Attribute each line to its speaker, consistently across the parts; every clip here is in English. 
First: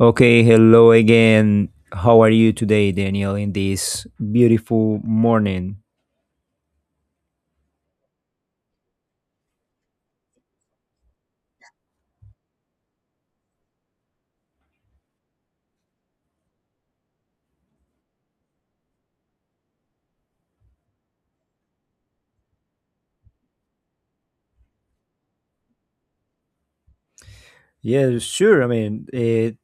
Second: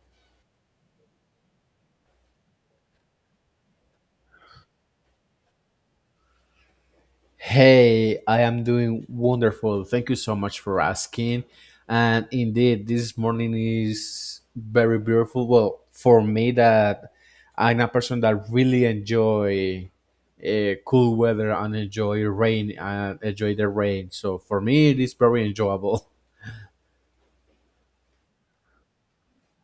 Speaker 1: Okay, hello again. How are you today, Daniel, in this beautiful morning?
Speaker 2: Hey, I am doing wonderful. Thank you so much for asking. And indeed, this morning is very beautiful. Well, for me, that I'm a person that really enjoy cool weather and enjoy the rain. So for me, it is very enjoyable.
Speaker 1: Yeah, sure.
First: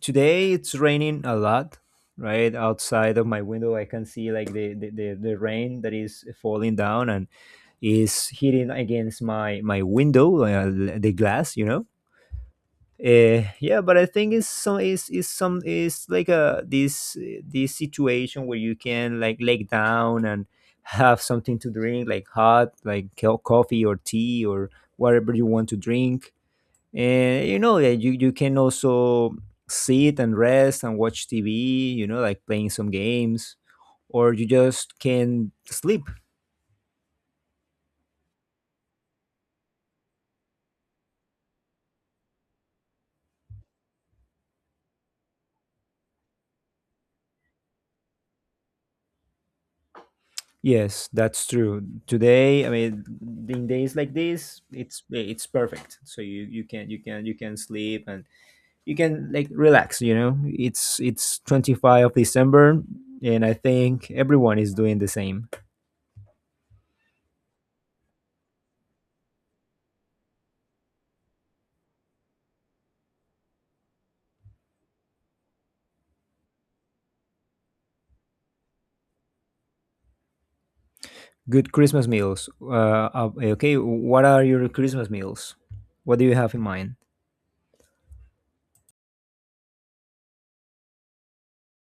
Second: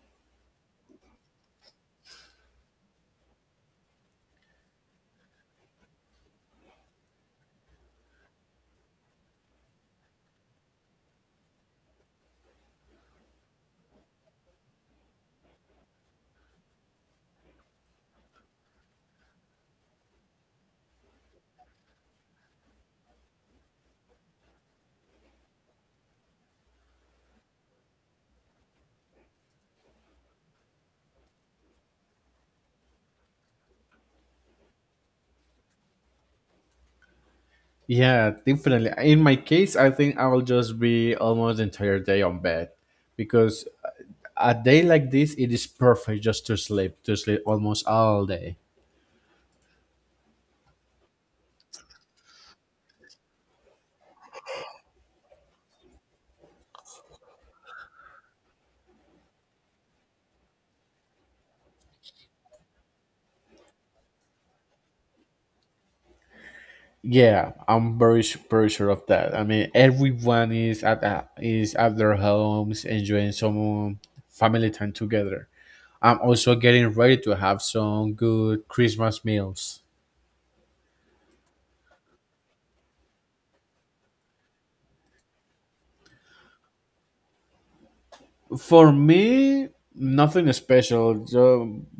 Speaker 1: today it's raining a lot, right? Outside of my window, I can see like the rain that is falling down and is hitting against my window, the glass, you know? Yeah, but I think it's like a this this situation where you can like lay down and have something to drink like hot like coffee or tea or whatever you want to drink, and you know that you can also sit and rest and watch tv, you know, like playing some games or you just can sleep.
Speaker 2: Yeah, definitely. In my case, I think I will just be almost the entire day on bed because a day like this, it is perfect just to sleep almost all day.
Speaker 1: Yes, that's true. Today, I mean, in days like this, it's perfect. So you can sleep and you can like relax. You know, it's 25 of December, and I think everyone is doing the same.
Speaker 2: Yeah, I'm very sure of that. I mean, everyone is at their homes enjoying some family time together. I'm also getting ready to have some good Christmas meals.
Speaker 1: Good Christmas meals. Okay, what are your Christmas meals? What do you have in mind?
Speaker 2: For me, nothing special. So,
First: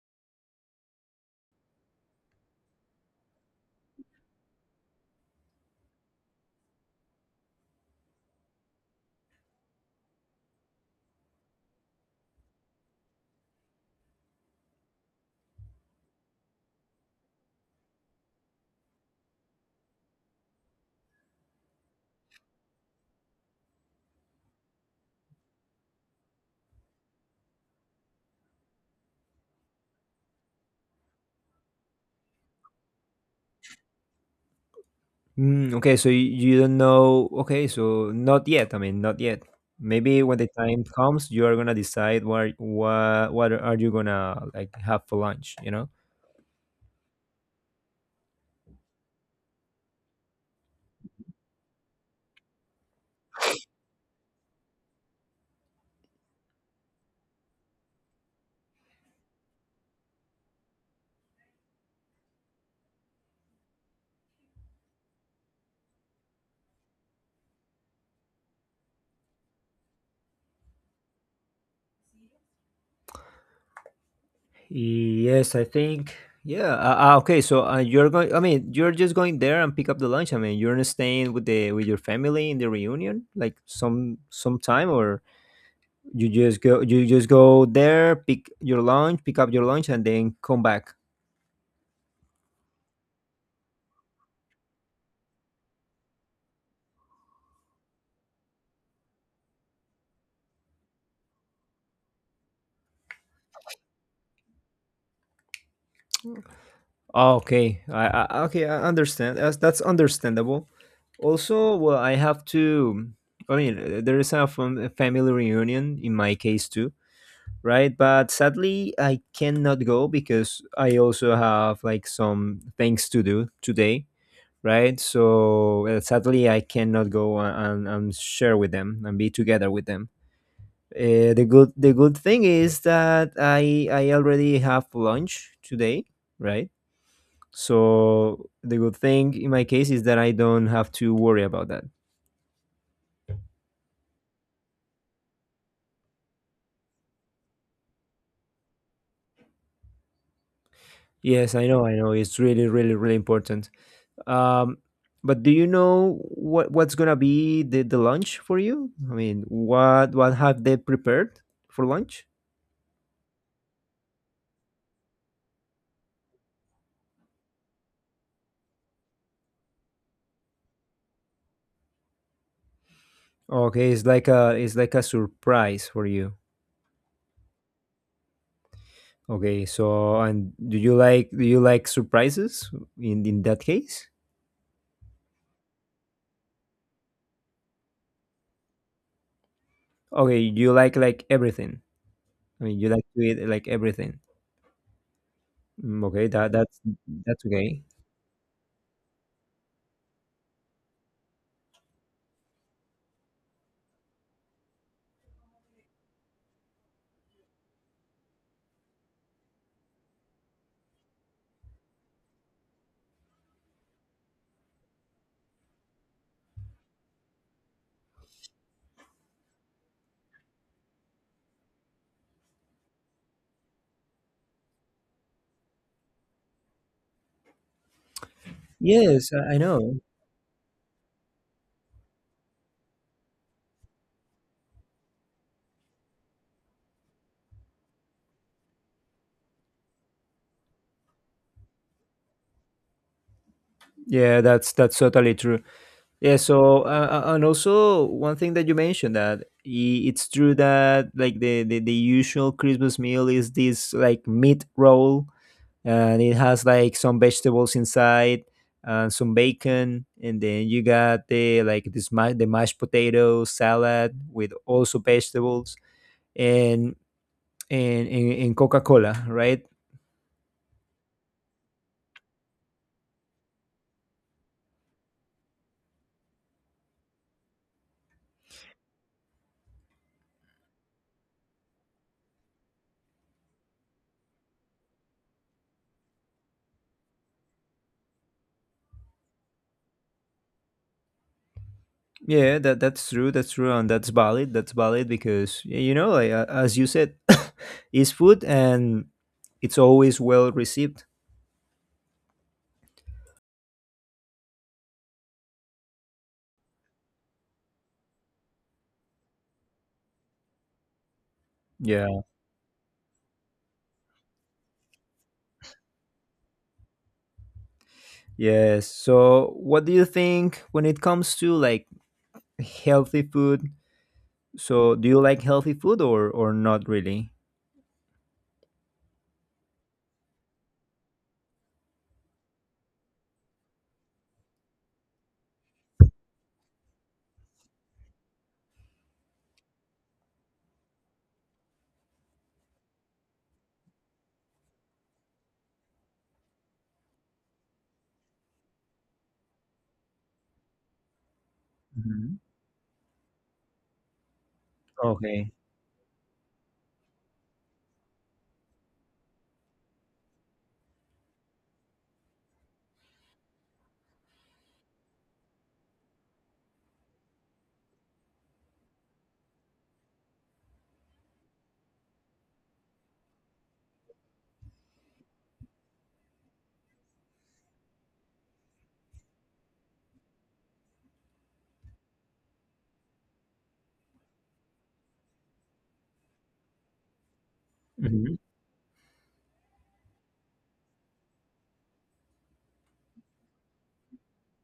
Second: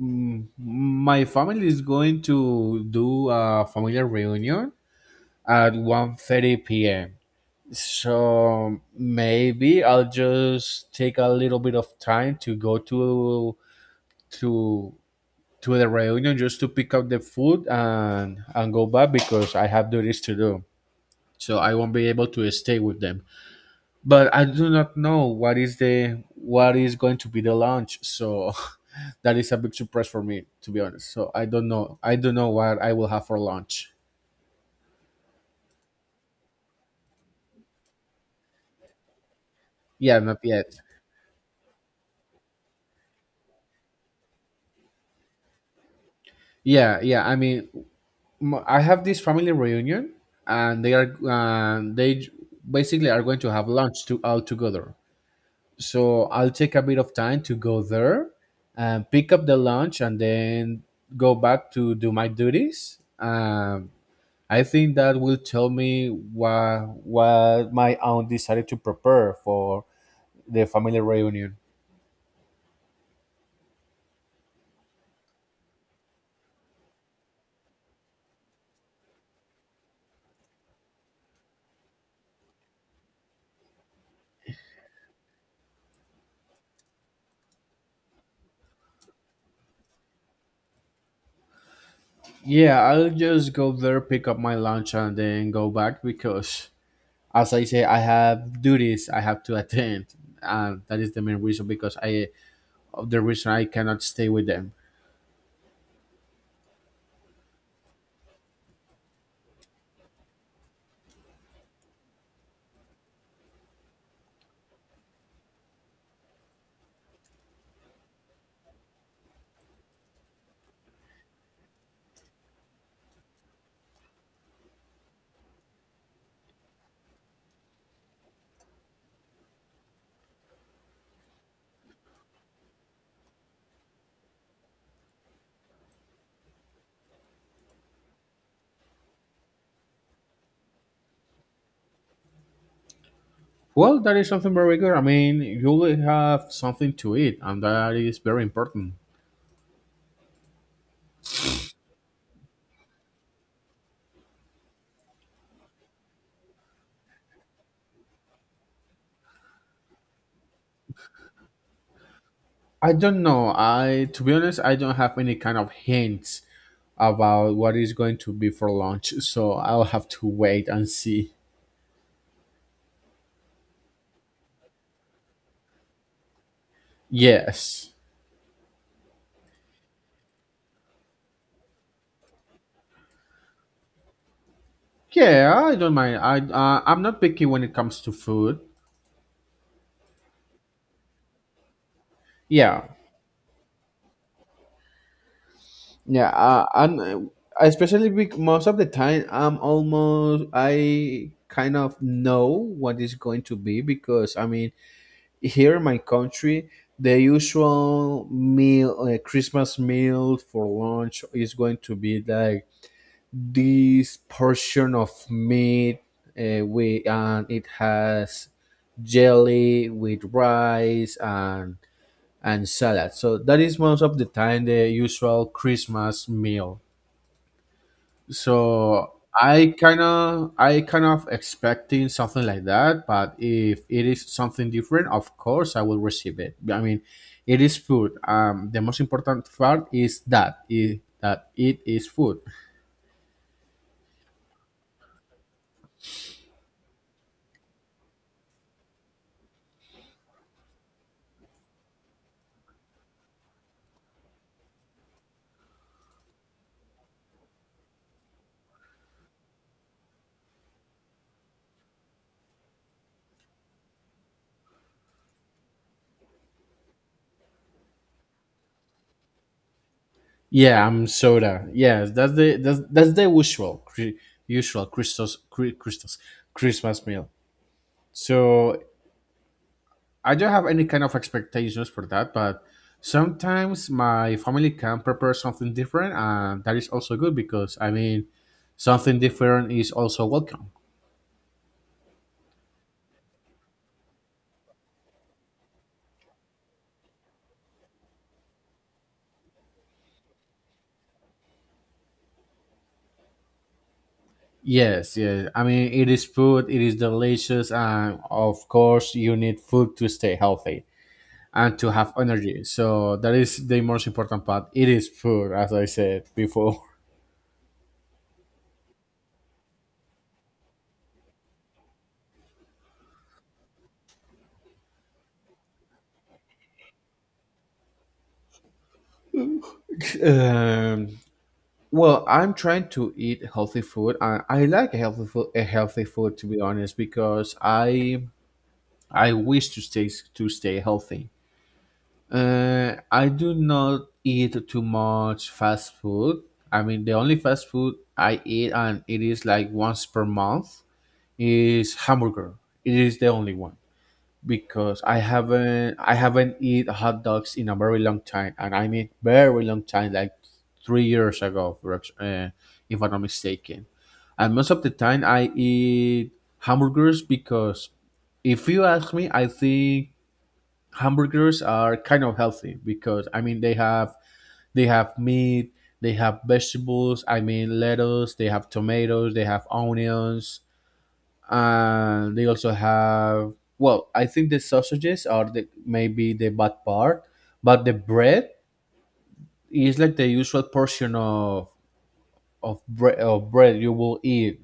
Speaker 2: my family is going to do a family reunion at 1:30 p.m. So maybe I'll just take a little bit of time to go to to the reunion just to pick up the food and go back because I have duties to do. So I won't be able to stay with them. But I do not know what is going to be the launch. So that is a big surprise for me, to be honest. So I don't know. I don't know what I will have for lunch.
Speaker 1: Mm, okay, so you don't know. Okay, so not yet. I mean, not yet.
Speaker 2: Yeah,
Speaker 1: Maybe when
Speaker 2: not
Speaker 1: the
Speaker 2: yet.
Speaker 1: time comes, you are gonna decide what are you gonna like have for lunch? You know.
Speaker 2: Yeah, yeah. I mean, I have this family reunion, and they are basically are going to have lunch to all together. So I'll take a bit of time to go there and pick up the lunch and then go back to do my duties. I think that will tell me what my aunt decided to prepare for the family reunion.
Speaker 1: Yes, I think. Yeah. Okay. So you're going. I mean, you're just going there and pick up the lunch. I mean, you're not staying with the with your family in the reunion, like some time, or you just go. You just go there, pick up your lunch, and then come back.
Speaker 2: Yeah, I'll just go there, pick up my lunch, and then go back because, as I say, I have duties. I have to attend, and that is the main reason, because I of the reason I cannot stay with them.
Speaker 1: Okay. I okay. I understand. That's understandable. Also, well, I have to. I mean, there is a a family reunion in my case too, right? But sadly, I cannot go because I also have like some things to do today, right? So sadly, I cannot go and share with them and be together with them. The good the good thing is that I already have lunch today, right? So the good thing in my case is that I don't have to worry about that.
Speaker 2: Well, that is something very good. I mean, you'll have something to eat, and that is very important.
Speaker 1: Yes, I know, I know. It's really, really, really important. Um, but do you know what what's gonna be the lunch for you? I mean, what have they prepared for lunch?
Speaker 2: I don't know. I, to be honest, I don't have any kind of hints about what is going to be for lunch, so I'll have to wait and see.
Speaker 1: Okay, it's like a surprise for you.
Speaker 2: Yes.
Speaker 1: Okay, so and do you like surprises in that case?
Speaker 2: Yeah, I don't mind. I'm not picky when it comes to food.
Speaker 1: Okay, you like everything. I mean,
Speaker 2: Yeah.
Speaker 1: you like to eat like everything. Mm, okay,
Speaker 2: Yeah,
Speaker 1: that that's
Speaker 2: and
Speaker 1: that's okay.
Speaker 2: especially bec most of the time, I kind of know what is going to be because, I mean, here in my country, the usual meal Christmas meal for lunch is going to be like this portion of meat, we and it has jelly with rice and salad. So that is most of the time the usual Christmas meal. So
Speaker 1: Yes, I
Speaker 2: I
Speaker 1: know.
Speaker 2: kind of I kind of expecting something like that, but if it is something different, of course I will receive it. I mean, it is food. The most important part is that it is food.
Speaker 1: Yeah, that's totally true. Yeah, so and also one thing that you mentioned that it's true that like the usual Christmas meal is this like meat roll, and it has like some vegetables inside and some bacon, and then you got the like this the mashed potato salad with also vegetables and and Coca-Cola, right?
Speaker 2: Yeah, I'm soda. Yes, that's the usual cri- usual Christos cri- Christos Christmas meal. So I don't have any kind of expectations for that, but sometimes my family can prepare something different, and that is also good because, I mean, something different is also welcome.
Speaker 1: Yeah, that that's true. That's true, and that's valid. That's valid because you know, like, as you said, it's food and it's always well received.
Speaker 2: Yes, yes. I mean, it is food, it is delicious, and of course, you need food to stay healthy and to have
Speaker 1: Yeah.
Speaker 2: energy. So that is the most important part. It is food, as I said before.
Speaker 1: Yes. So, what do you think when it comes to like healthy food? So, do you like healthy food or not really?
Speaker 2: Um, Well, I'm trying to eat healthy food. I like a healthy food, to be honest, because I wish to stay healthy. I do not eat too much fast food. I mean, the only fast food I eat, and it is like once per month, is
Speaker 1: Mhm.
Speaker 2: hamburger. It is the only one because I
Speaker 1: Okay.
Speaker 2: haven't I haven't eat hot dogs in a very long time, and I mean very long time, like 3 years ago, if I'm not mistaken. And most of the time, I eat hamburgers because, if you ask me, I think hamburgers are kind of healthy because, I mean, they have meat, they have vegetables. I mean lettuce, they have tomatoes, they have onions, and they also have, well, I think the sausages are the, maybe, the bad part, but the
Speaker 1: Mhm.
Speaker 2: bread is like the usual portion of bread you will eat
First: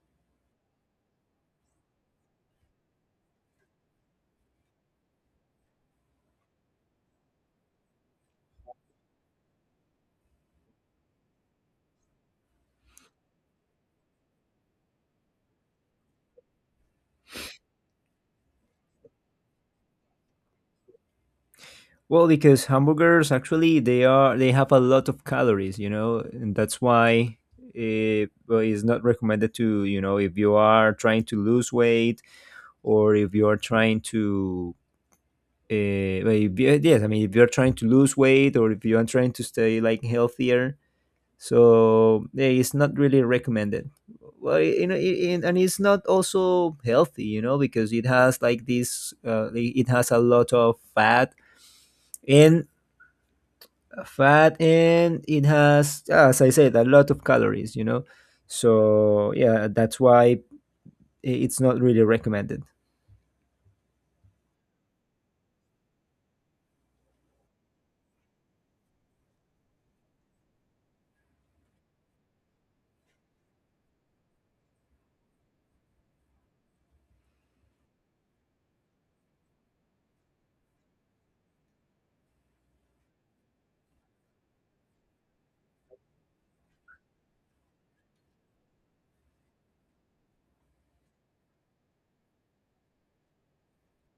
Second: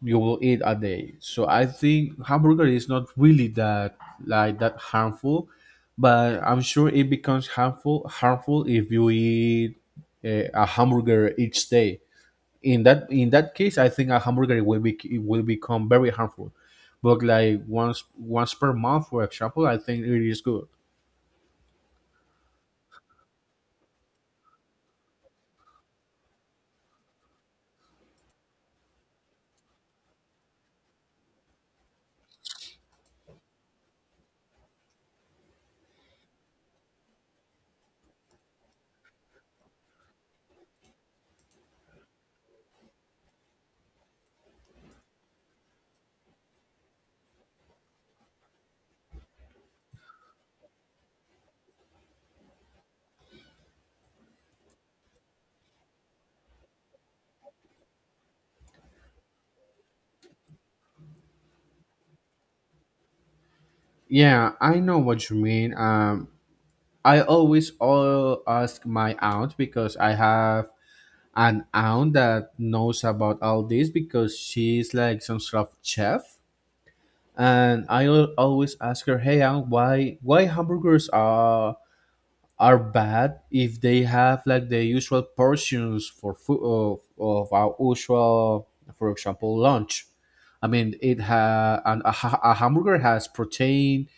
Speaker 2: you will eat a day. So I think hamburger is not really that harmful, but I'm sure it becomes harmful if you eat a hamburger each day. In that case, I think a hamburger will be it will become very harmful. But like once per month, for example, I think it is good.
Speaker 1: Well, because hamburgers actually they have a lot of calories, you know, and that's why it well, it's not recommended to, you know, if you are trying to lose weight or if you are trying to well, if you- yes, I mean if you're trying to lose weight or if you are trying to stay like healthier, so yeah, it's not really recommended. Well, you know, and it's not also healthy, you know, because it has like this, it has a lot of fat and fat, and it has, as I said, a lot of calories, you know. So yeah, that's why it's not really recommended.
Speaker 2: Yeah, I know what you mean. I always all ask my aunt because I have an aunt that knows about all this because she's like some sort of chef, and I always ask her, hey aunt, why hamburgers are bad if they have like the usual portions for food of our usual, for example, lunch. I mean it ha an, a, ha- a hamburger has protein,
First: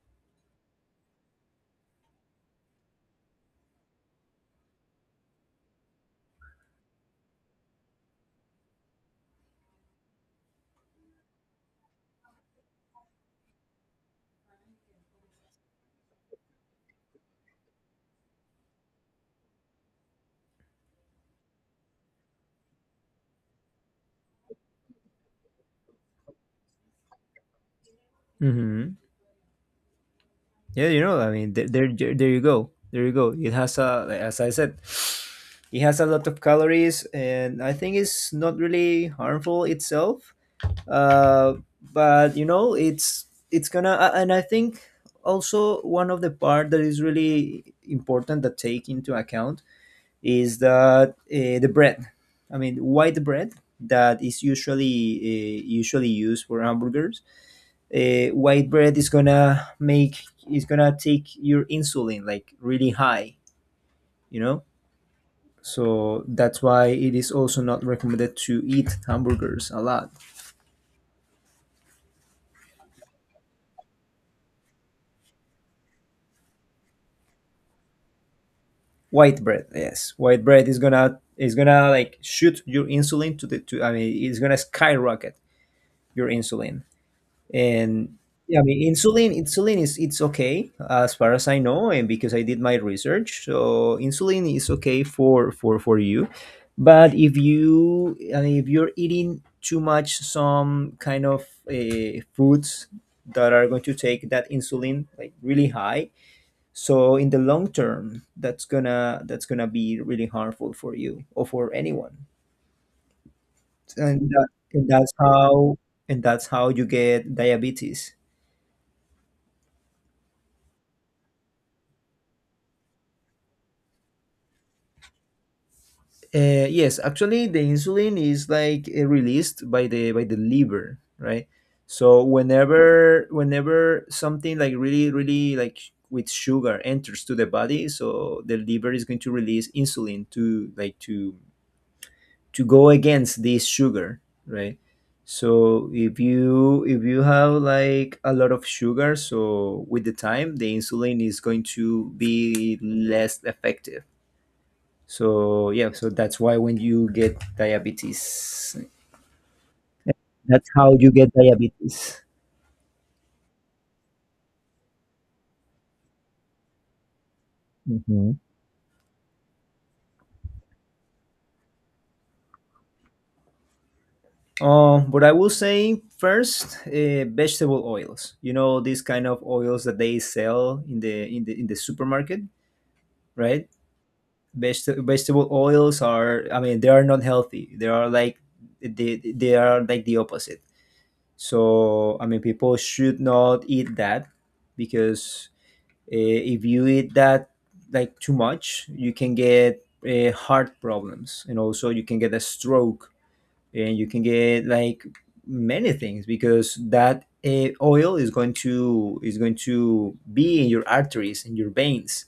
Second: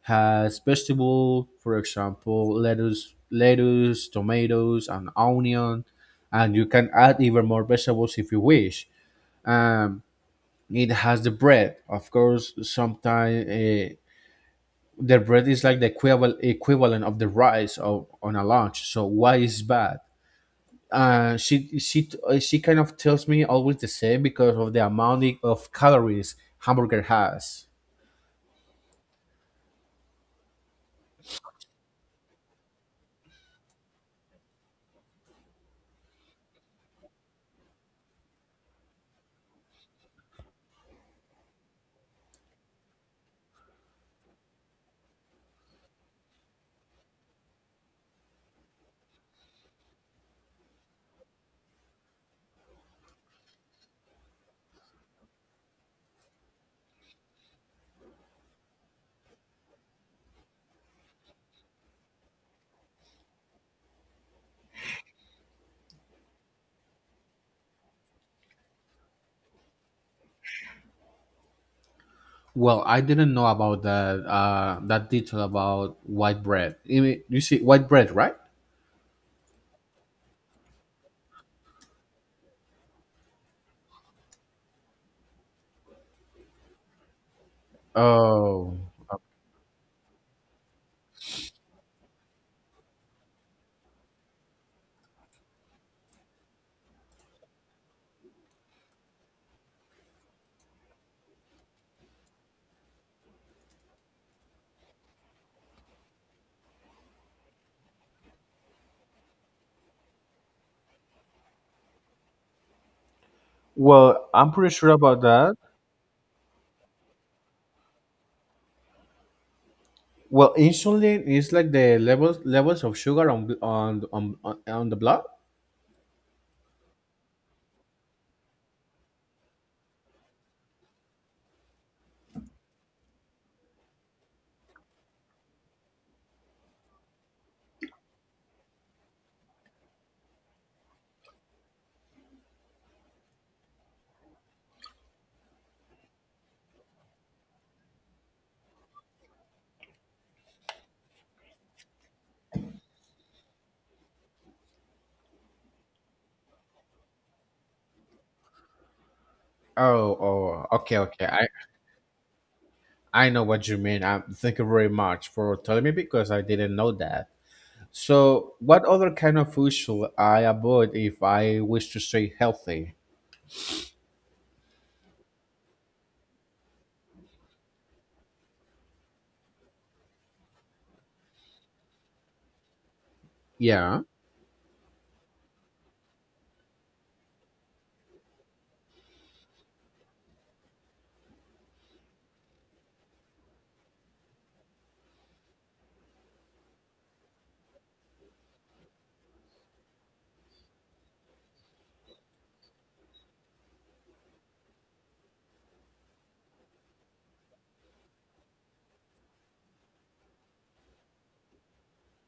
Speaker 2: has vegetable, for example, lettuce tomatoes and onion, and you can add even more vegetables if you wish um it has the bread, of course, sometimes, their bread is like the equivalent of the rice on a lunch. So why is bad? She kind of tells me always the same, because of the amount of calories hamburger has.
Speaker 1: Hmm. Yeah, you know, I mean, there you go, there you go. It has a, like, as I said, it has a lot of calories, and I think it's not really harmful itself. Uh, but you know, it's and I think also one of the part that is really important that take into account is that the bread. I mean, white bread that is usually usually used for hamburgers. White bread is gonna make is gonna take your insulin like really high, you know. So that's why it is also not recommended to eat hamburgers a lot.
Speaker 2: Well, I didn't know about that detail about white bread. I mean, you see, white bread, right?
Speaker 1: White bread, yes, white bread is gonna like shoot your insulin to the to I mean it's gonna skyrocket your insulin, and yeah, I
Speaker 2: Oh,
Speaker 1: mean, insulin is, it's okay as far as I know, and because I did my research, so insulin is okay for for you. But if you I mean, if you're eating too much some kind of foods that are going to take that insulin like really high, so in the long term that's gonna be really harmful for you or for anyone. and,
Speaker 2: well,
Speaker 1: that,
Speaker 2: I'm pretty
Speaker 1: and
Speaker 2: sure
Speaker 1: that's
Speaker 2: about that.
Speaker 1: how and that's how you get diabetes.
Speaker 2: Well, insulin is like the levels of sugar on bl- on the blood.
Speaker 1: Yes, actually, the insulin is like released by the liver, right? So whenever something like really really like with sugar enters to the body, so the liver is going to release insulin to to go against this sugar, right? So if you have like a lot of sugar, so with the time the insulin is going to be less effective. So yeah, so that's why when you get diabetes,
Speaker 2: Oh,
Speaker 1: that's
Speaker 2: oh,
Speaker 1: how
Speaker 2: okay,
Speaker 1: you
Speaker 2: okay.
Speaker 1: get
Speaker 2: I,
Speaker 1: diabetes.
Speaker 2: I know what you mean. Thank you very much for telling me because I didn't know that.
Speaker 1: Hmm.
Speaker 2: So, what other kind of food should I avoid if I wish to stay healthy?
Speaker 1: But I will say first, vegetable oils. You know, these kind of oils that they sell in the in the in the supermarket, right?
Speaker 2: Yeah,
Speaker 1: Vegetable oils are, I mean, they are not healthy. They are like they are like the opposite. So I mean, people should not eat that because, Uh, if you eat that like too much, you can get heart problems, and also you can get a stroke, and you can get like many things, because that oil is going to be in your arteries and your veins,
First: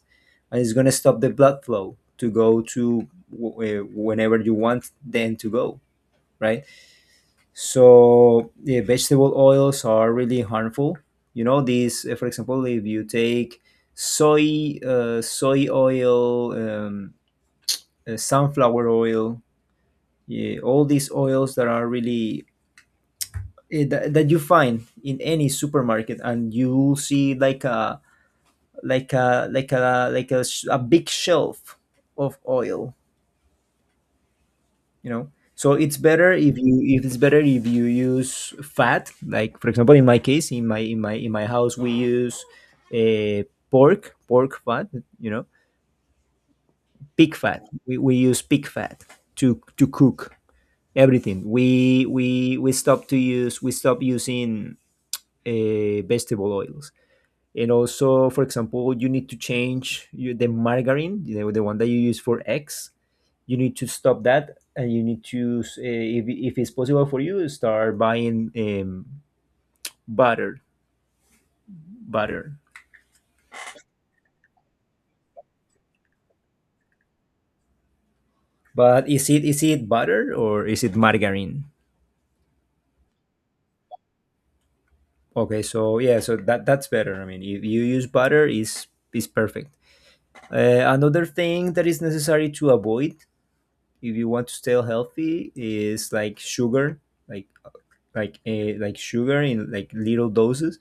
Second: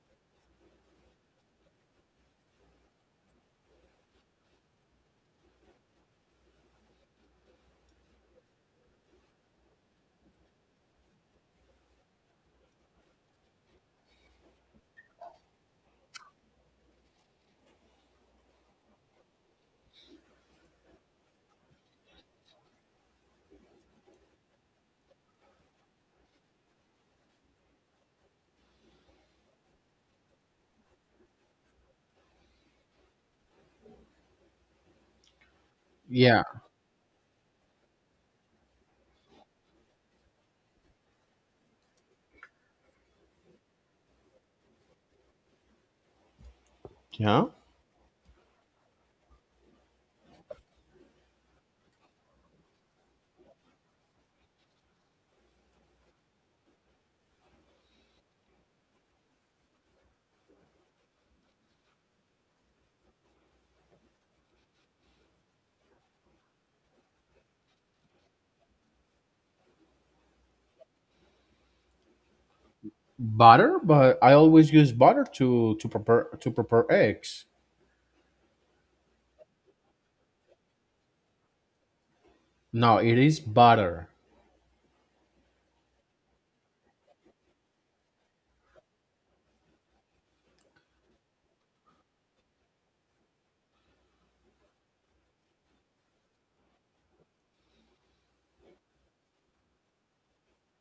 Speaker 1: and it's going to stop the blood flow to go to whenever you want them to go, right? So the vegetable oils are really harmful. You know, these, for example, if you take soy, soy oil, sunflower oil, yeah, all these oils that are really that you find in any supermarket, and you see like a a big shelf of oil, you know. So
Speaker 2: yeah,
Speaker 1: it's better if you use fat, like for example in my case, in my house we use uh, pork fat, you know, pig
Speaker 2: yeah.
Speaker 1: fat. We use pig fat to cook everything. We stop to use we stop using vegetable oils. And also, for example, you need to change the margarine, you know, the one that you use for eggs. You need to stop that and you need to, if it's possible for you, start buying butter. Butter.
Speaker 2: Butter, but I always use butter to prepare eggs.
Speaker 1: But is it butter or is it margarine?
Speaker 2: No, it is butter.
Speaker 1: Okay, so yeah, so that that's better. I mean, if you use butter, is perfect. Another thing that is necessary to avoid if you want to stay healthy is like sugar, like sugar in like little doses.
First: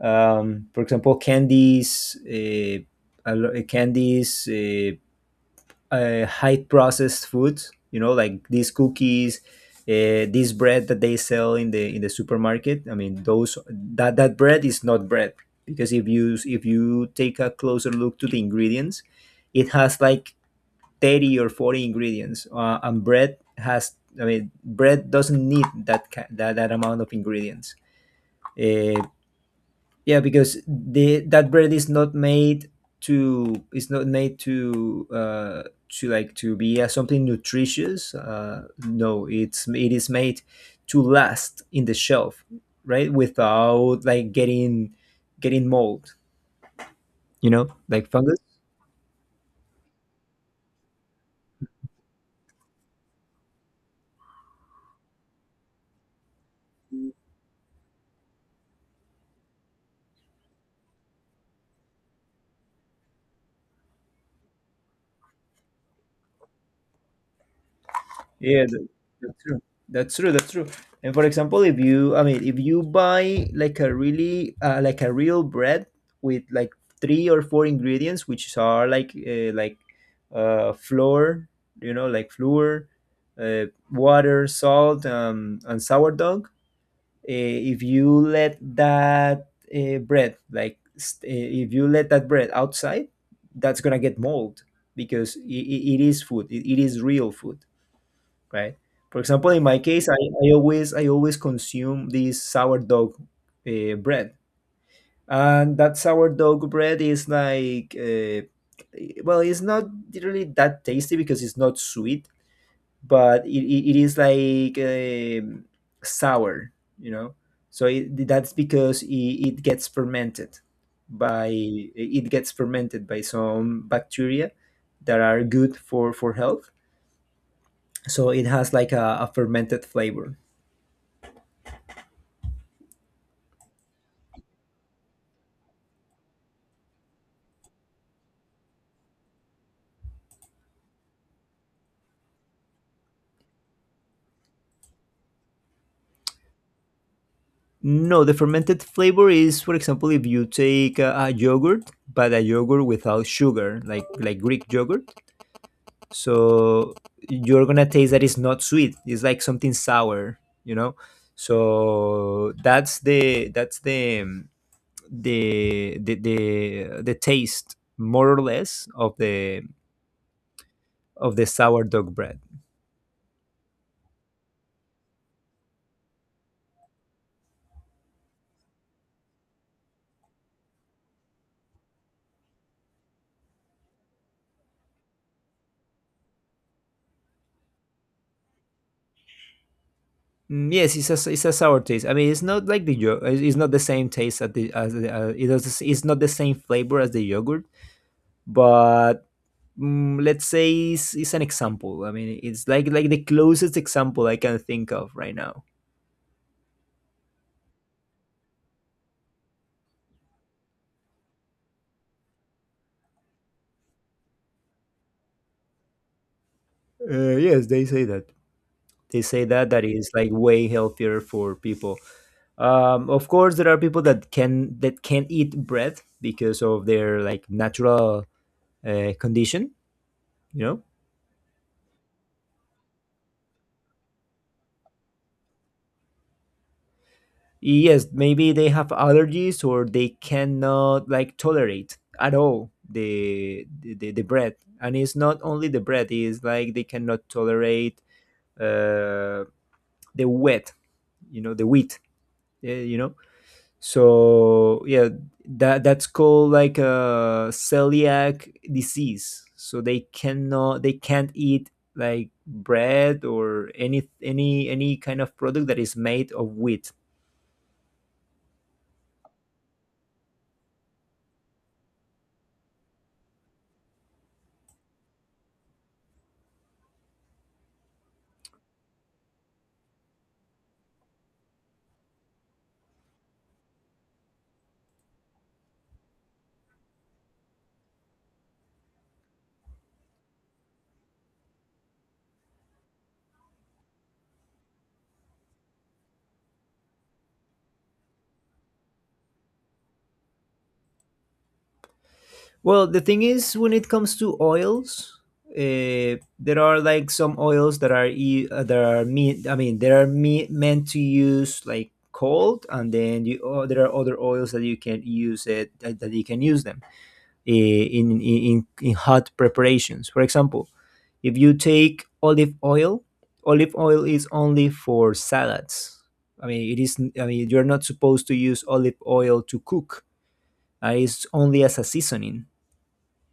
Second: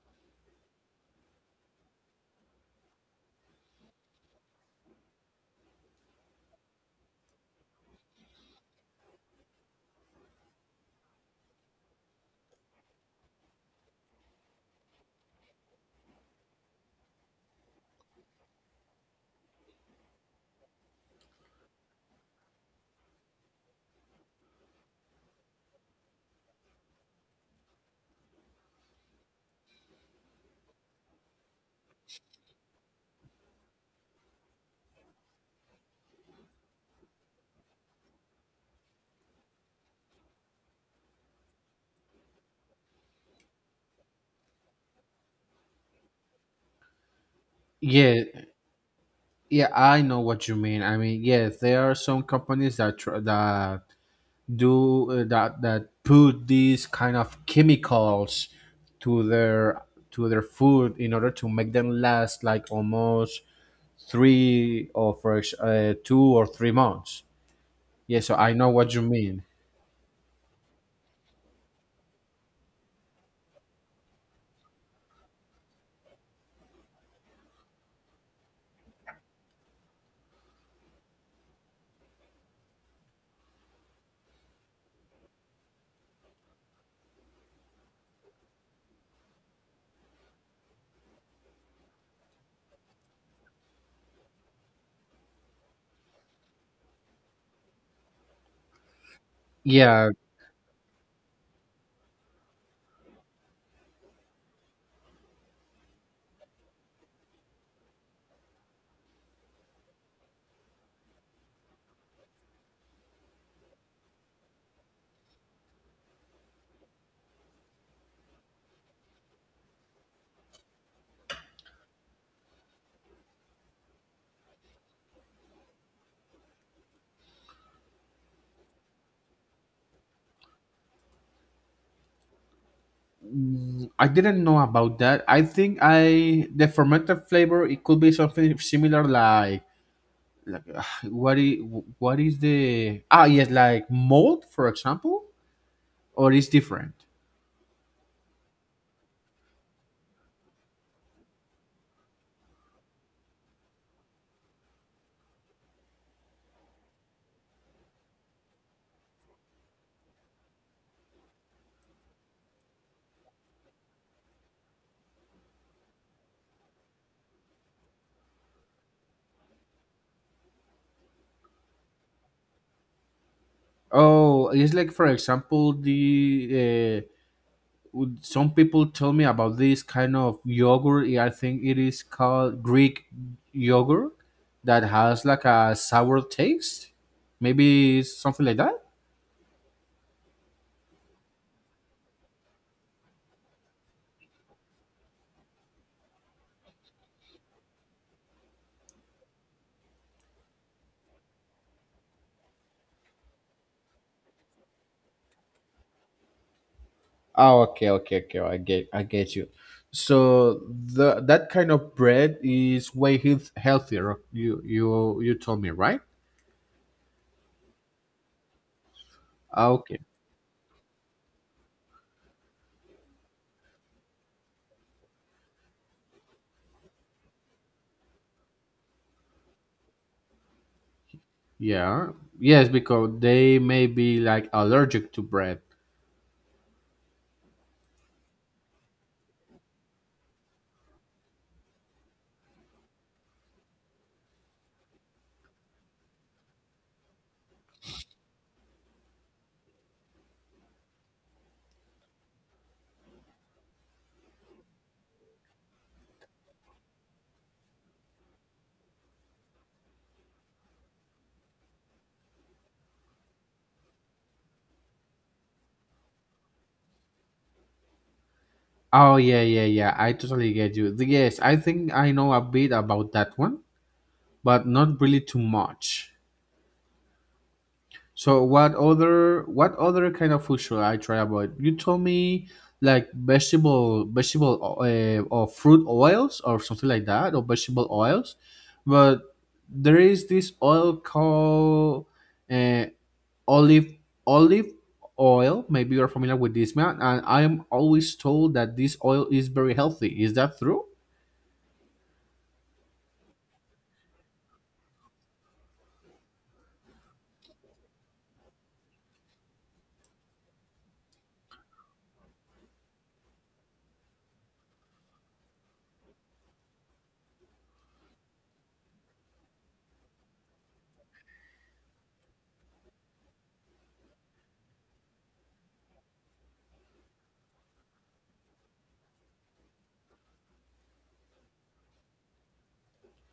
Speaker 1: For example, candies, a candies, high processed foods. You know, like these cookies, this bread that they sell in the supermarket. I mean, those that bread is not bread, because if you take a closer look to the ingredients, it has like 30 or 40 ingredients, and bread has, I mean, bread doesn't need that, that amount of ingredients. Uh, yeah, because the that bread is not made to, it's not made to be something nutritious. Uh, no, it's it is made to last in the shelf, right? Without like getting, getting mold, you know, like
Speaker 2: Yeah,
Speaker 1: fungus.
Speaker 2: yeah. I know what you mean. I mean, yes, there are some companies that tr- that do that that put these kind of chemicals to their to their food in order to make them last like almost three or for ex- 2 or 3 months. Yeah, so I
Speaker 1: Yeah,
Speaker 2: know what you
Speaker 1: that's
Speaker 2: mean.
Speaker 1: true. That's true. That's true. And for example, if you, I mean, if you buy like a really, like a real bread with like three or four ingredients, which are like, flour, you know, like flour, uh, water, salt, and sourdough. If you let that bread, like, if you let that bread outside, that's gonna get mold, because it is food. It is real food, right? For example, in my case,
Speaker 2: Yeah,
Speaker 1: I always consume this sourdough bread, and that sourdough bread is like well, it's not really that tasty because it's not sweet, but it is like sour, you know. That's because it gets fermented by it gets fermented by some bacteria that are good for health, so it has like a fermented flavor.
Speaker 2: I didn't know about that. I think i the fermented flavor, it could be something similar like, what is what is the, yes, like mold, for example. Or is different?
Speaker 1: No, the fermented flavor is, for example, if you take a yogurt, but a yogurt without sugar, like Greek yogurt. So you're gonna taste that it's not sweet. It's like something sour, you know. So that's the the taste more or less of the sourdough bread.
Speaker 2: Oh, it's like, for example, some people tell me about this kind of yogurt. I think it is called Greek yogurt that has like a sour taste. Maybe it's something like that.
Speaker 1: Mm, yes, it's a sour taste. I mean, it's not like the yogurt. It's not the same taste as the, it does. It's not the same flavor as the yogurt, but let's say it's an example. I mean, it's like the closest example I can think of right now.
Speaker 2: Oh, okay, okay, okay. I get you. So the that kind of bread is way healthier. You told me, right?
Speaker 1: Yes, they say that. They say that that
Speaker 2: Okay.
Speaker 1: is like way healthier for people. Of course, there are people that can eat bread because of their like natural condition, you know.
Speaker 2: Yeah. Yes, because they may be like allergic to bread.
Speaker 1: Yes, maybe they have allergies or they cannot like tolerate at all the bread. And it's not only the bread, it's like they cannot tolerate uh, the wet, you know, the wheat, you know. So yeah, that's called like a celiac disease. So they can't eat like bread or any kind of product that is made of wheat.
Speaker 2: Oh, yeah, yeah, yeah. I totally get you. Yes, I think I know a bit about that one, but not really too much. So what other kind of food should I try about? You told me like vegetable or fruit oils or something like that, or vegetable oils, but there is this oil called, uh, olive olive oil. Maybe you're familiar with this man, and I am always told that this oil is very healthy. Is that true?
Speaker 1: Well, the thing is, when it comes to oils, there are like some oils that are I mean, there are meant to use like cold, and then there are other oils that you can use them in, hot preparations. For example, if you take olive oil is only for salads. I mean, it is. I mean, you're not supposed to use olive oil to cook. It's only as a seasoning,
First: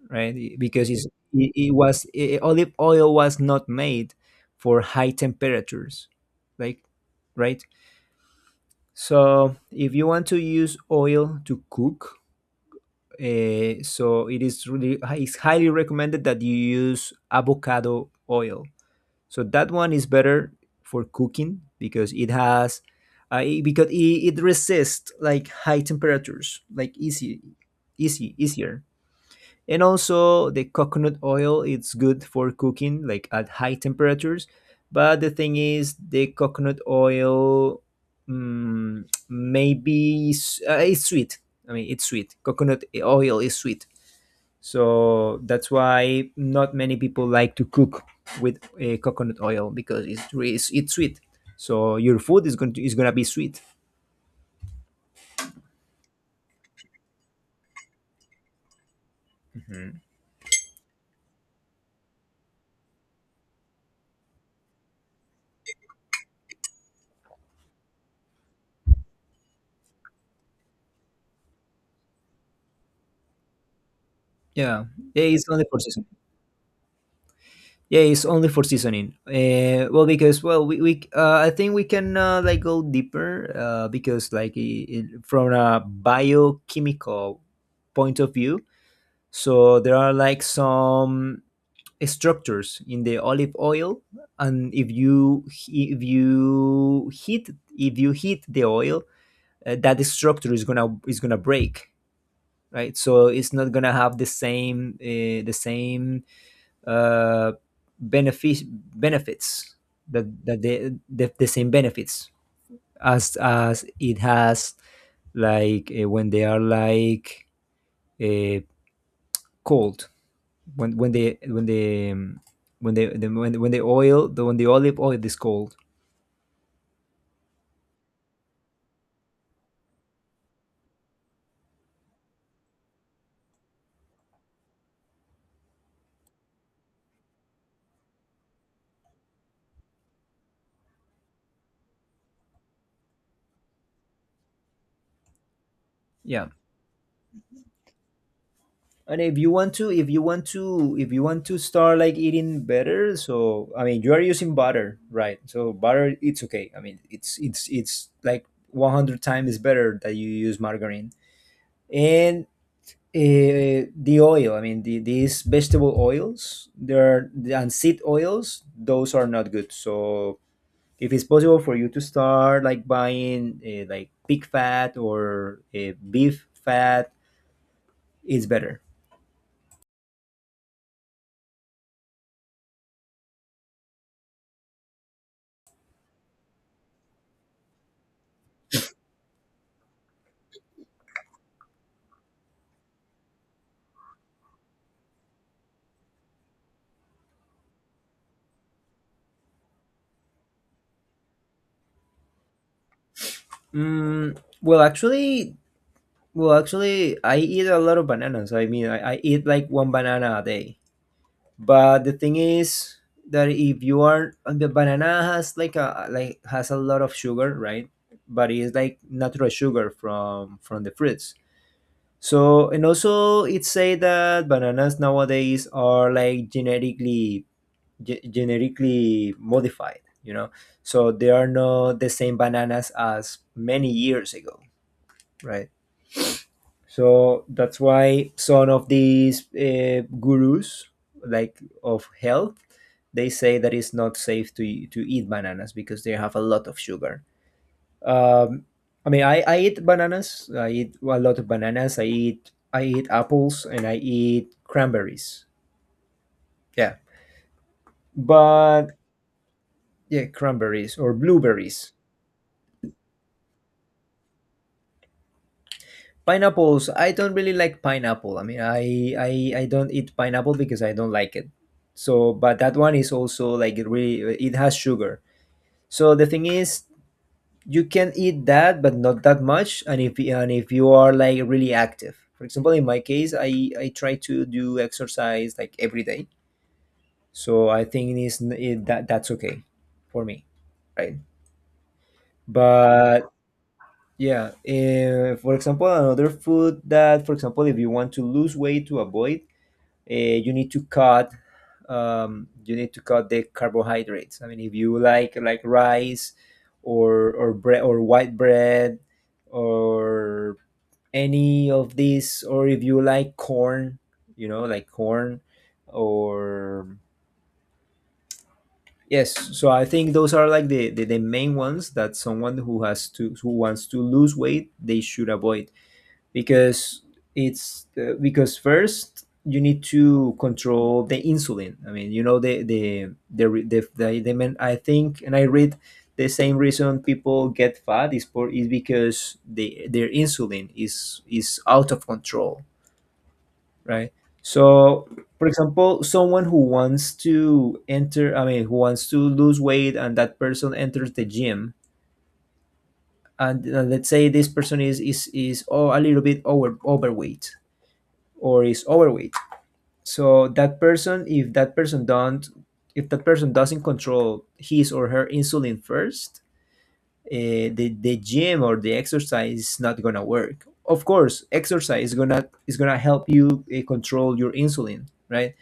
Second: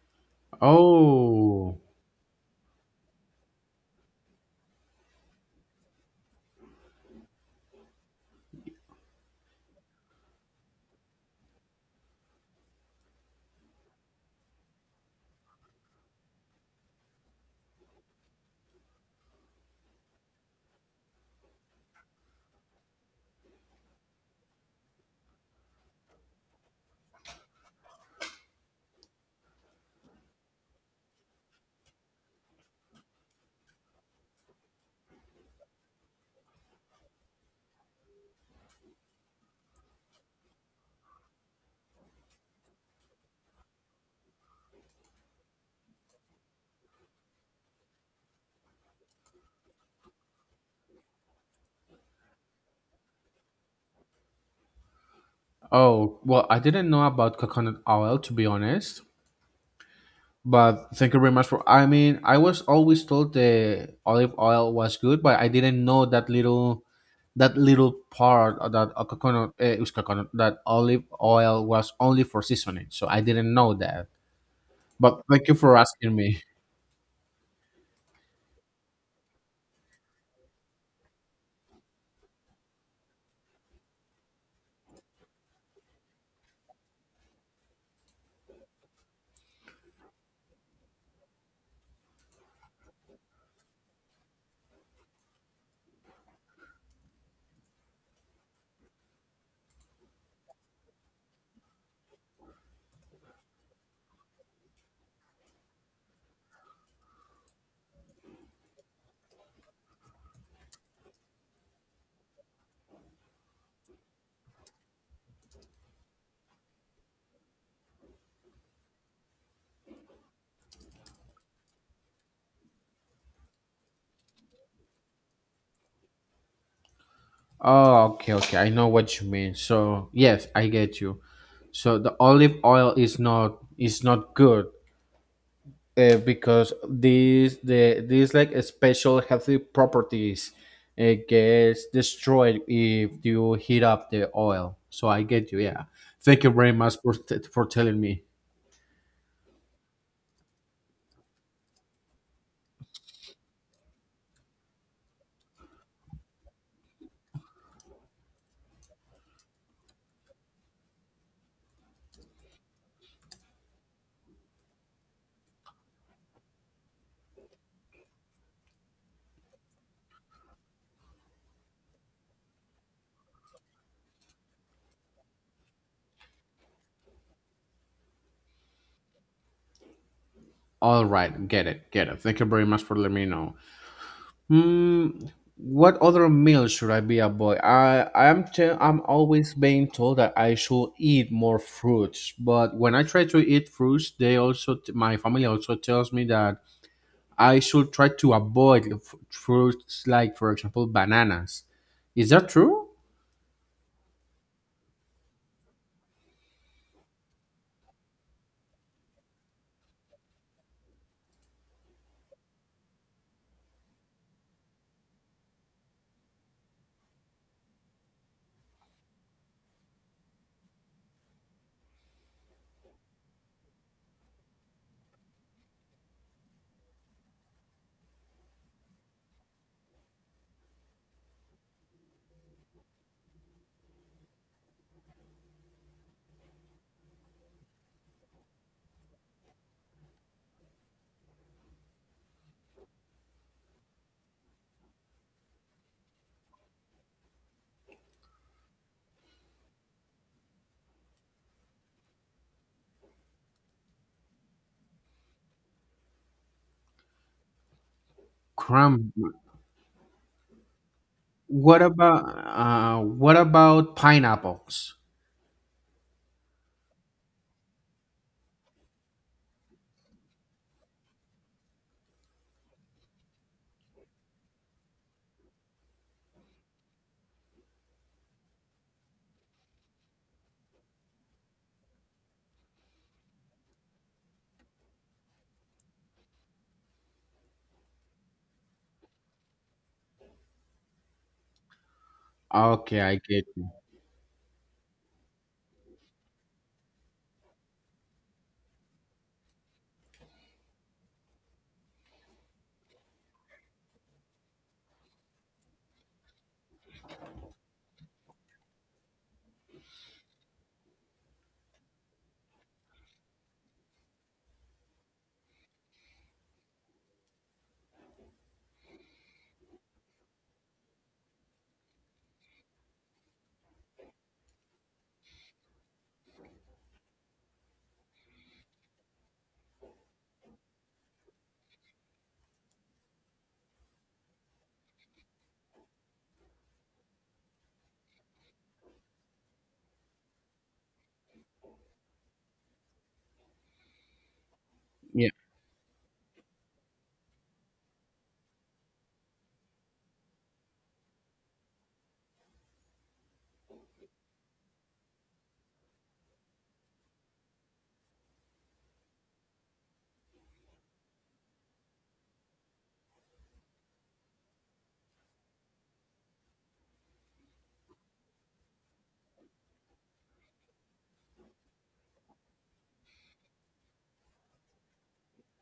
Speaker 1: right? Because it's, it
Speaker 2: Oh,
Speaker 1: was I Olive oil was not made for high temperatures, like, right. So if you want to use oil to cook, so it is really it's highly recommended that you use avocado oil. So that one is better for cooking because it has. Because it resists like high temperatures like easy easy easier. And also, the coconut oil it's good for cooking like at high temperatures. But the thing is, the coconut oil, it's sweet. I mean, it's sweet. Coconut oil is sweet, so that's why not many people like to cook with coconut oil because it's sweet. So your food is going to is gonna be sweet.
Speaker 2: oh, well, I didn't know about coconut oil, to be honest.
Speaker 1: Mhm.
Speaker 2: But thank you very much for. I mean, I was always told the olive oil was good, but I didn't know that little, part of that coconut, it was coconut, that olive oil was only for seasoning. So I didn't know that.
Speaker 1: Yeah,
Speaker 2: But
Speaker 1: it's
Speaker 2: thank you
Speaker 1: only
Speaker 2: for
Speaker 1: for season.
Speaker 2: asking me.
Speaker 1: Yeah, it's only for seasoning. Well, because well, we I think we can like go deeper because like I from a biochemical point of view, so there are like some structures in the olive oil, and if you heat the oil, that structure is gonna break, right? So it's not gonna have the same uh, benefit benefits that that the same benefits as it has like when they are like uh, cold, when they when they when they the, when the oil the when the olive oil is cold.
Speaker 2: Oh, okay, okay. I know what you mean. So yes, I get you. So the olive oil is not good, because these like special healthy properties, it gets destroyed if you heat up the oil. So I get you. Yeah. Thank
Speaker 1: Yeah.
Speaker 2: you very much for telling me.
Speaker 1: And if you want to, if you want to start like eating better, so I mean, you are using butter, right? So butter, it's okay. I mean, it's like 100 times better that you use margarine, and the oil. I mean, these vegetable oils, there and seed oils, those are not good. So if it's possible for you to start like buying like pig fat or beef fat, it's better.
Speaker 2: All right, get it, get it. Thank you very much for letting me know. Hmm. What other meal should I be avoid? I'm always being told that I should eat more fruits, but when I try to eat fruits, my family also tells me that I should try to avoid fruits like, for example, bananas. Is that true?
Speaker 1: Mm, well, actually, Well, actually, I eat a lot of bananas. I mean, I eat like one banana a day. But the thing is that if you are the banana has like a like has a lot of sugar, right? But it's like natural sugar from the fruits. So and also it say that bananas nowadays are like genetically modified. You know, so they are not the same bananas as many years ago, right? So that's why some of these gurus, like of health, they say that it's not safe to eat bananas because they have a lot of sugar. Um, I mean, I eat bananas. I eat a lot of bananas. I eat apples and I eat cranberries. Yeah, but
Speaker 2: Cram.
Speaker 1: yeah, cranberries or
Speaker 2: What
Speaker 1: blueberries.
Speaker 2: about uh, what about pineapples?
Speaker 1: Pineapples. I don't really like pineapple. I don't eat pineapple because I don't like it. So, but that one is also like it has sugar. So the thing is, you can eat that, but not that much. And if you are like really active, for example, in my case, I try to do exercise like every day. So I think that that's okay for me, right?
Speaker 2: Okay, I
Speaker 1: But
Speaker 2: get you.
Speaker 1: yeah, for example, another food that, for example, if you want to lose weight to avoid, uh, you need to cut you need to cut the carbohydrates. I mean, if you like rice or bread or white bread or any of these, or if you like corn, you know, like corn or yes. So I think those are like the main ones that someone who has to who wants to lose weight they should avoid because it's because first you need to control the insulin. I mean, you know the re- the men, I think, and I read the same reason people get fat is for is because they their insulin is out of control, right? So,
Speaker 2: Yeah,
Speaker 1: for example, someone who wants to enter, I mean, who wants to lose weight, and that person enters the gym, and let's say this person is, oh, a little bit overweight or is overweight, so that person if that person doesn't control his or her insulin first the gym or the exercise is not gonna work. Of course exercise is gonna help you control your insulin, right?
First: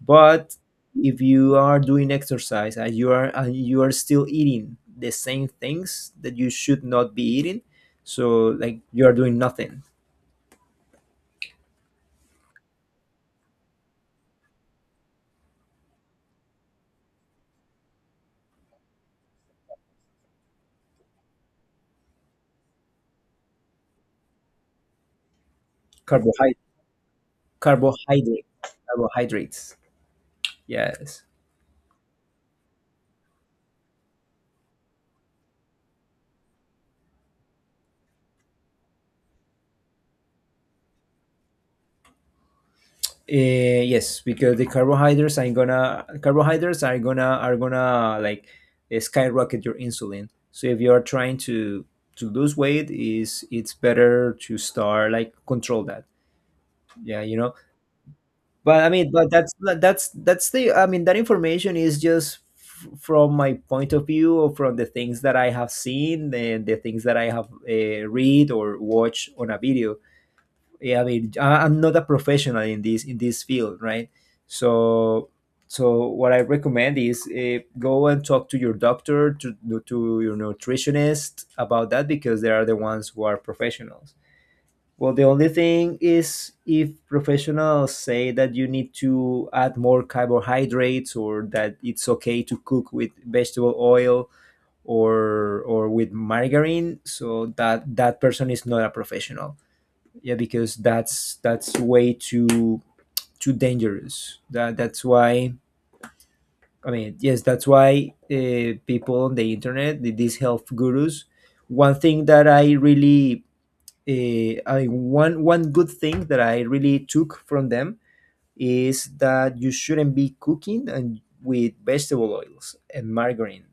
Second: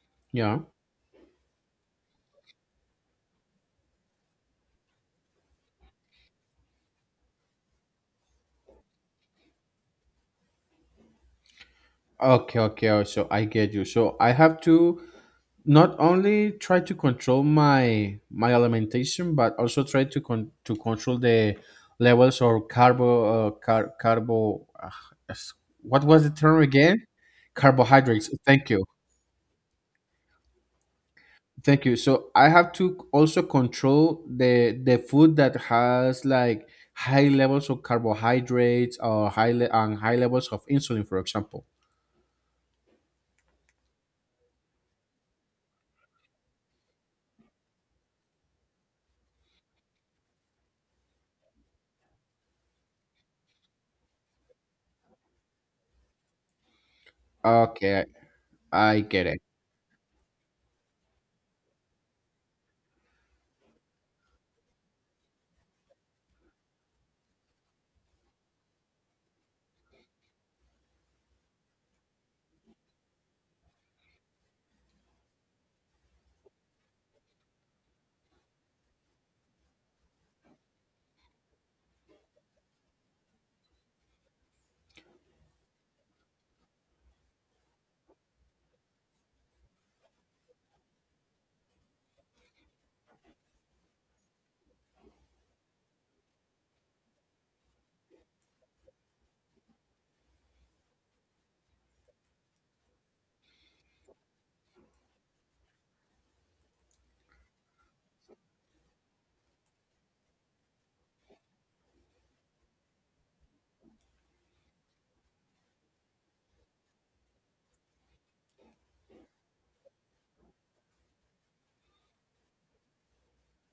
Speaker 1: But
Speaker 2: yeah.
Speaker 1: if you are doing exercise and you are still eating the same things that you should not be eating, so like you are doing nothing.
Speaker 2: Okay, okay. Oh, so I get you. So I have to not only try to control my alimentation, but also try to control the levels of carbo car- carbo. S- what was the
Speaker 1: carbohydrate
Speaker 2: term again? Carbohydrates.
Speaker 1: carbohydrate
Speaker 2: Thank you.
Speaker 1: Carbohydrates. Yes.
Speaker 2: Thank you. So I have to also control the food that has like high levels of carbohydrates, or high le- and high levels of insulin, for example.
Speaker 1: Yes, because the carbohydrates are gonna carbohydrates are gonna like skyrocket your insulin. So if you are trying to lose weight, is it's better to start like control that. Yeah, you know.
Speaker 2: Okay,
Speaker 1: But I
Speaker 2: I
Speaker 1: mean,
Speaker 2: get
Speaker 1: but
Speaker 2: it.
Speaker 1: that's the, I mean, that information is just from my point of view or from the things that I have seen and the things that I have read or watched on a video. Yeah, I mean, I- I'm not a professional in this field, right? So, so what I recommend is go and talk to your doctor, to your nutritionist about that because they are the ones who are professionals. Well, the only thing is if professionals say that you need to add more carbohydrates or that it's okay to cook with vegetable oil or with margarine, so that person is not a professional. Yeah, because that's way too too dangerous. That that's why, I mean, yes, that's why people on the internet, these health gurus, one thing that I really I one good thing that I really took from them is that you shouldn't be cooking and with vegetable oils and margarine,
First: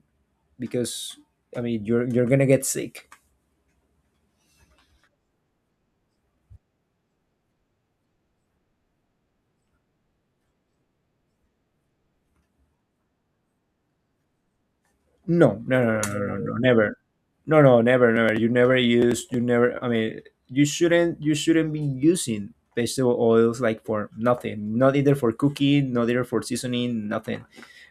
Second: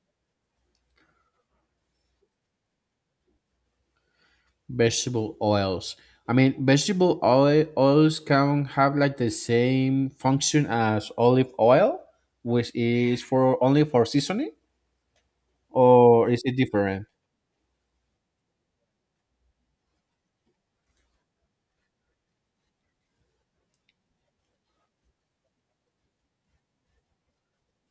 Speaker 1: because I mean you're gonna get sick.
Speaker 2: Vegetable oils. I mean, vegetable oils can have like the same function as olive oil, which is for only for seasoning,
Speaker 1: No, no, no, no, no,
Speaker 2: or
Speaker 1: no,
Speaker 2: is
Speaker 1: no,
Speaker 2: it
Speaker 1: never.
Speaker 2: different?
Speaker 1: No, no, never, never. You never use, you never, I mean, you shouldn't be using vegetable oils like for nothing, not either for cooking, not either for seasoning, nothing.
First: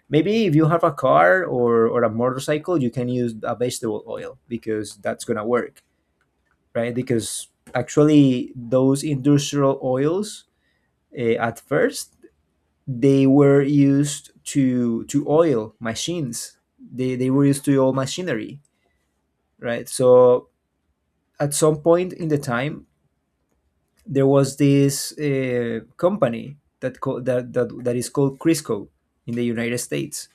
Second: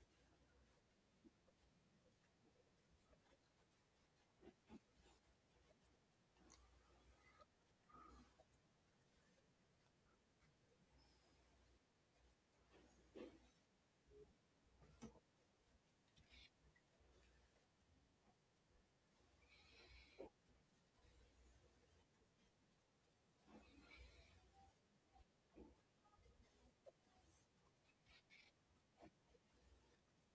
Speaker 1: Maybe if you have a car or a motorcycle, you can use a vegetable oil because that's gonna work, right? Because actually those industrial oils at first, they were used to oil machines. They were used to oil machinery, right? So at some point in the time, there was this company that, that is called Crisco in the United States,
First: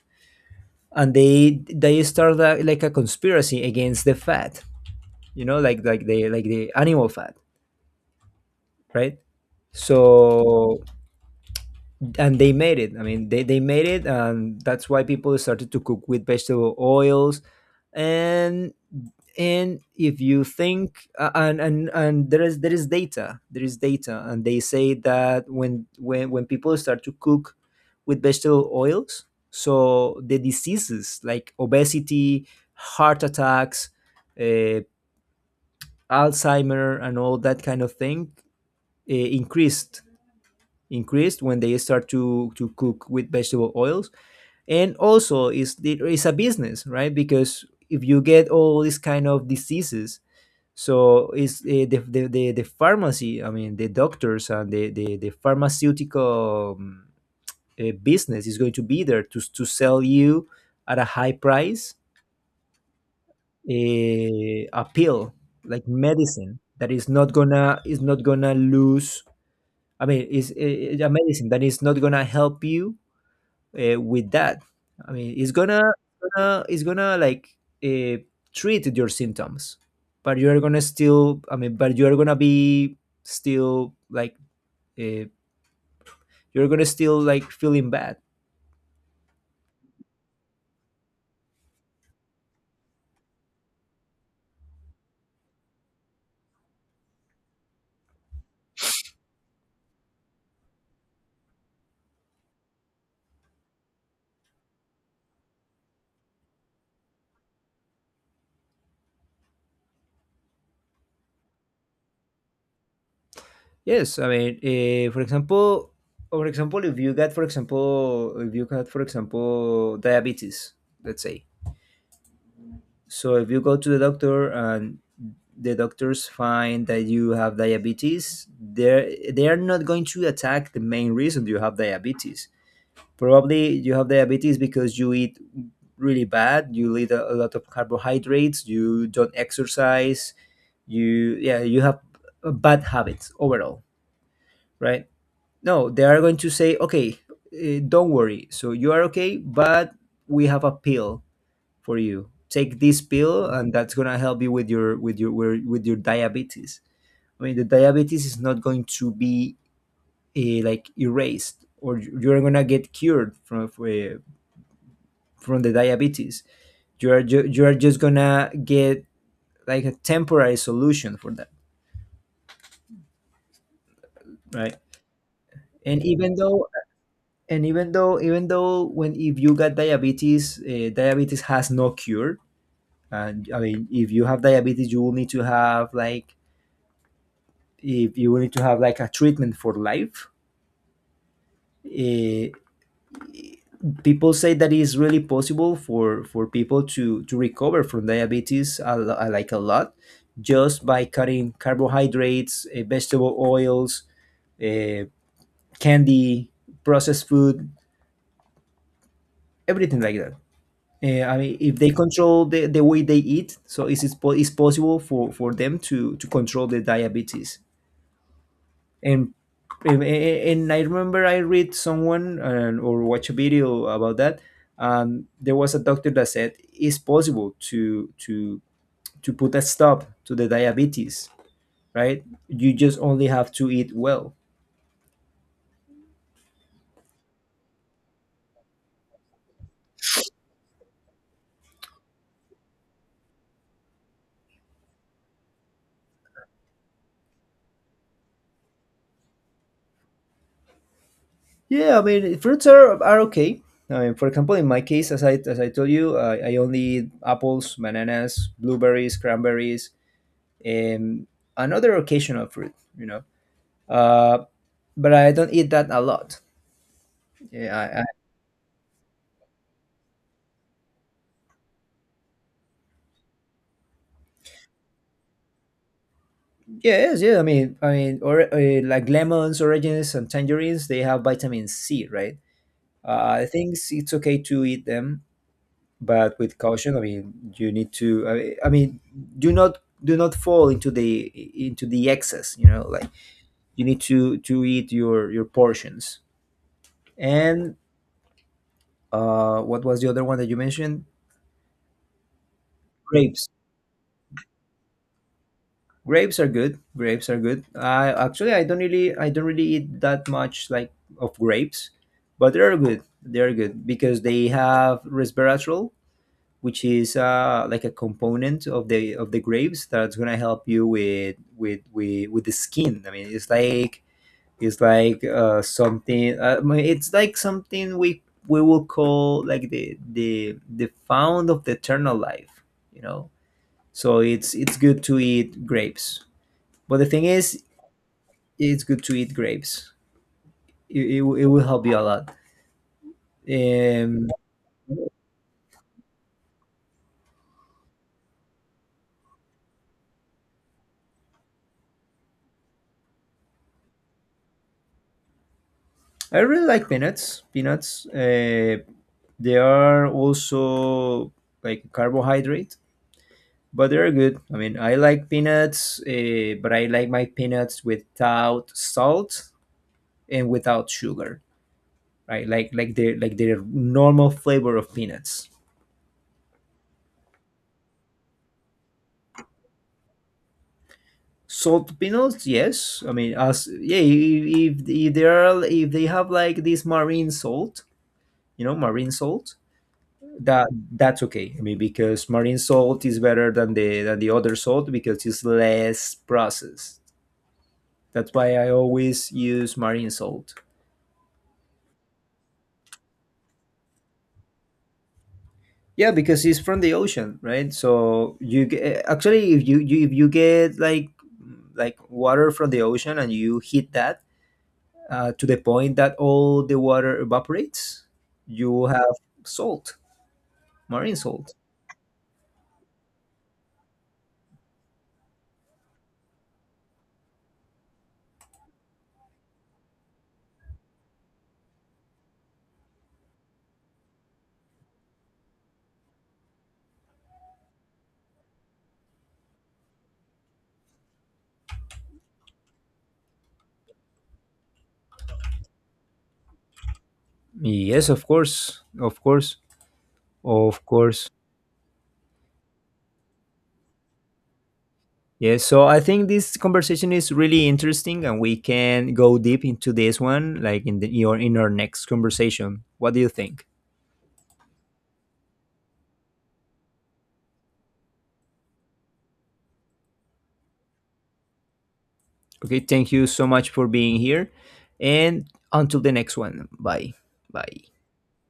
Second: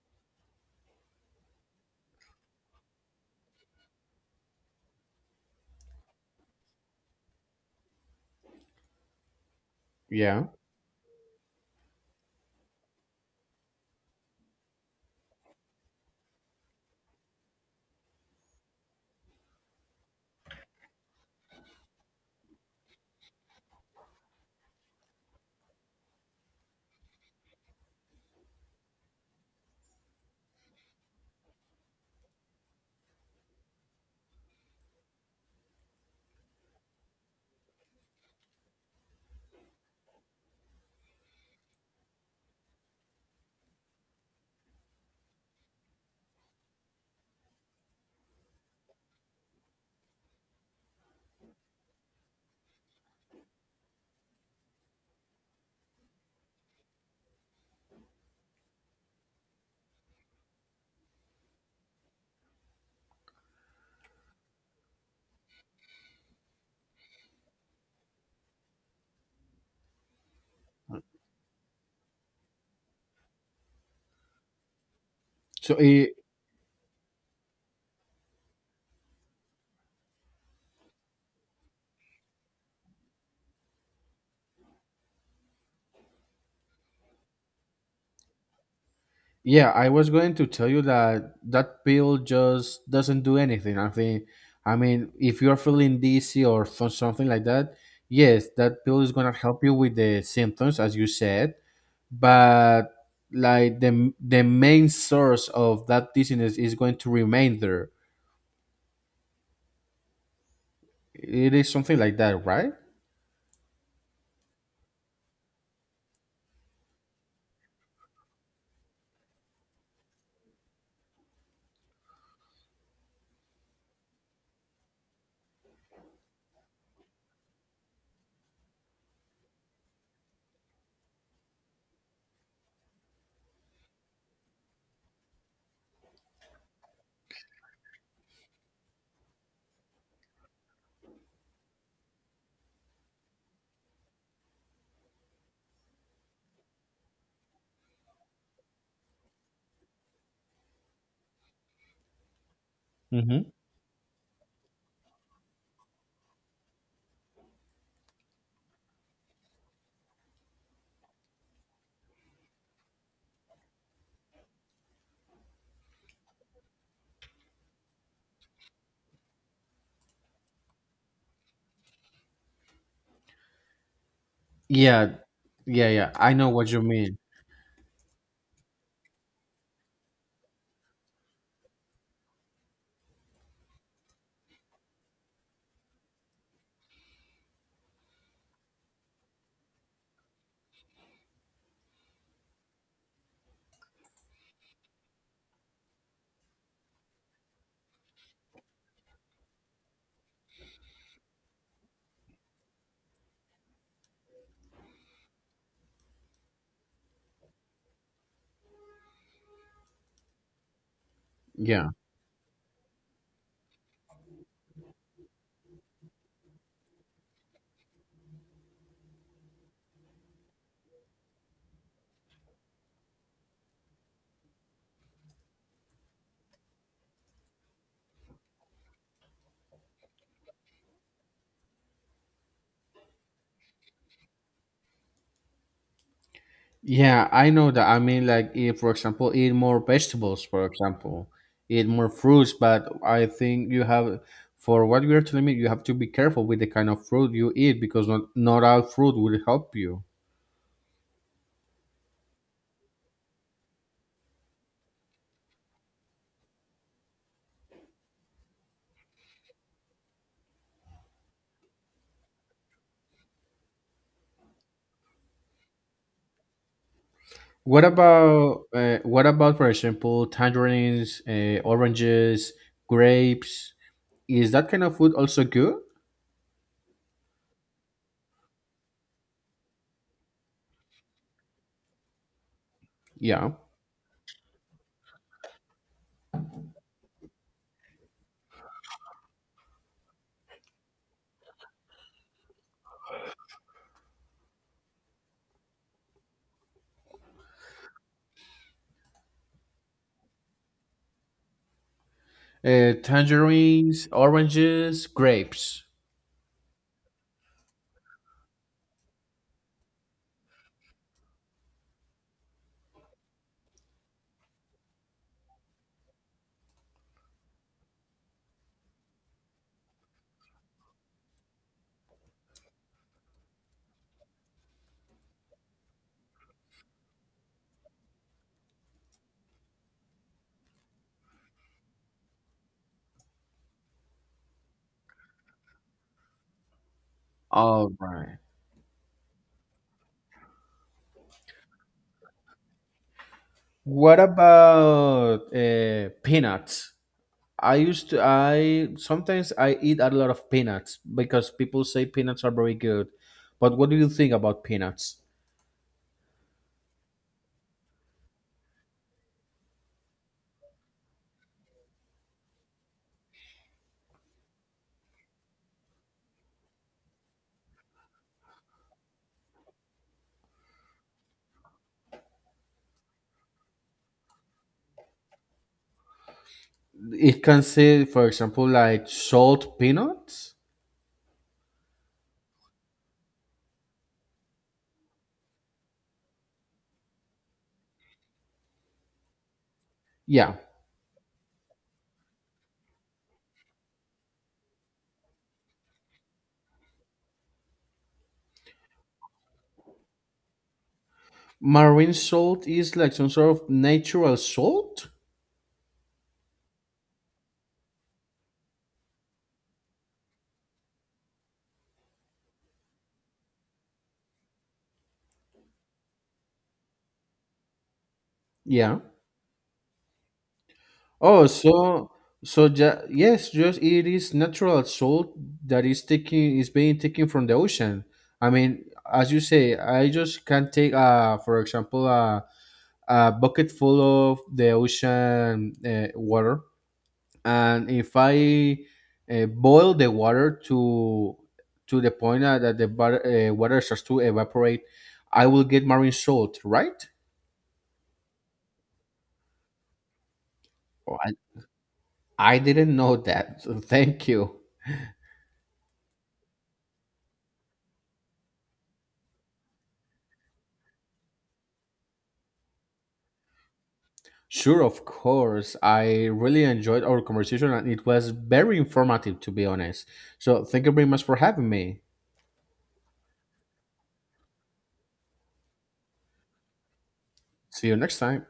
Speaker 1: and they started a, like a conspiracy against the fat, you know, like the animal fat, right?
Speaker 2: Yeah.
Speaker 1: So and they made it, I mean they made it, and that's why people started to cook with vegetable oils. and and if you think and there is data, and they say that when people start to cook with vegetable oils, so the diseases like obesity, heart attacks, uh, alzheimer and all that kind of thing increased. Increased when they start to cook with vegetable oils. And also is it is a business, right? Because if you get all these kind of diseases, so is the, the, the pharmacy, I mean the doctors and the the pharmaceutical, business is going to be there to sell you at a high price a pill, like medicine that is not gonna lose. I mean is a medicine that is not gonna help you with that. I mean,
Speaker 2: So it,
Speaker 1: gonna it's gonna like uh, treat your symptoms, but you are gonna be still like, uh, you're gonna still like feeling bad.
Speaker 2: Yeah, I was going to tell you that pill just doesn't do anything. I think, I mean, if you're feeling dizzy or something like that, yes, that pill is gonna help you with the symptoms, as you said. But like the main source of that dizziness is going to remain there. It is something like that, right?
Speaker 1: Yes, I mean, for example, if you got, for example, if you got, for example, diabetes, let's say. So if you go to the doctor and the doctors find that you have diabetes, they are not going to attack the main reason you have diabetes. Probably you have diabetes because you eat really bad, you eat a lot of carbohydrates, you don't exercise, you, yeah, you have bad habits overall, right? No, they are going to say, okay, don't worry. So you are okay, but we have a pill for you. Take this pill,
Speaker 2: Hmm.
Speaker 1: and that's gonna help you with your with your diabetes. I mean, the diabetes is not going to be like erased, or you're gonna get cured from eh, from the diabetes. You are you are just gonna get like a temporary solution for that, right?
Speaker 2: Yeah, yeah,
Speaker 1: And
Speaker 2: yeah. I
Speaker 1: even
Speaker 2: know
Speaker 1: though
Speaker 2: what you mean.
Speaker 1: when if you got diabetes, diabetes has no cure. And I mean, if you have diabetes, you will need to have like, if you need to have like a treatment for life, eh, people say that it is really possible for people to recover from diabetes like a lot, just by cutting carbohydrates, eh, vegetable oils, uh, candy, processed food, everything like that. Eh, I mean if
Speaker 2: Yeah.
Speaker 1: they control the way they eat, so is it is possible for them to control the diabetes. And I remember I read someone, or watch a video about that. There was a doctor that said it's possible to put a stop to the diabetes, right? You just only have to eat well.
Speaker 2: Yeah, I know that. I mean, like, eat, for example, eat more vegetables, for example, eat more fruits. But I think you have, for what you're telling me, you have to be careful with the kind of fruit you eat, because not all fruit will help you.
Speaker 1: Yeah, I mean fruits are okay. I mean, for example, in my case, as I told you, I only eat apples, bananas, blueberries, cranberries, and another occasional fruit. You know, uh, but I don't eat that a lot.
Speaker 2: What
Speaker 1: Yeah, I,
Speaker 2: about, uh, what about, for example, tangerines, oranges, grapes? Is that kind of food also good?
Speaker 1: yeah, yes, yeah. Or like lemons, oranges, and tangerines, they have vitamin C, right? I
Speaker 2: Yeah.
Speaker 1: think it's okay to eat them, but with caution. I mean, you need to. I mean, do not fall into the excess. You know, like you need to eat your portions. And what was the other one that you mentioned? Grapes.
Speaker 2: Tangerines, oranges, grapes.
Speaker 1: Grapes are good. Grapes are good. I actually I don't really eat that much, like, of grapes, but they're good. They're good because they have resveratrol, which is like a component of the grapes that's gonna help you with with the skin. I mean, it's like, it's like something. I mean, it's like something we will call like the the found of the eternal life. You know, so it's good to eat grapes. But the thing is,
Speaker 2: All right.
Speaker 1: it's good to eat grapes. It will help you a lot.
Speaker 2: What
Speaker 1: Um,
Speaker 2: about peanuts? I used to I sometimes I eat a lot of peanuts because people say peanuts are very good. But what do you think about peanuts?
Speaker 1: I really like peanuts. Peanuts. They are also like carbohydrate, but they're good. I mean, I like peanuts, but I like my peanuts without salt and without sugar. Right, like the normal flavor of peanuts.
Speaker 2: It can say, for example, like salt peanuts.
Speaker 1: Salt peanuts, yes. I mean, as, yeah, if they are, if they have like this marine salt, you know, marine salt,
Speaker 2: Yeah,
Speaker 1: that that's okay. I mean because marine salt is better than the other salt because it's less processed. That's why I always use marine salt.
Speaker 2: marine salt is like some sort of natural salt.
Speaker 1: Yeah, because it's from the ocean, right? So you actually, if you, you, if you get like water from the ocean, and you heat that to the point that all the water evaporates, you will
Speaker 2: Yeah.
Speaker 1: have salt, marine
Speaker 2: Oh,
Speaker 1: salt.
Speaker 2: so so ja yes, just it is natural salt that is being taken from the ocean. I mean, as you say, I just can take for example a bucket full of the ocean water, and if I boil the water to the point that the water starts to evaporate, I will get marine salt, right?
Speaker 1: Yes, of course, of course, of
Speaker 2: Oh,
Speaker 1: course.
Speaker 2: I didn't know that. Thank you.
Speaker 1: Yeah, so I think this conversation is really interesting, and we can go deep into this one, like in the, your in our next conversation. What do you think?
Speaker 2: Sure, of course. I really enjoyed our conversation and it was very informative, to be honest. So, thank you very much for having me.
Speaker 1: Okay, thank you so much for being here, and until the next one. Bye, bye.
Speaker 2: See you next time.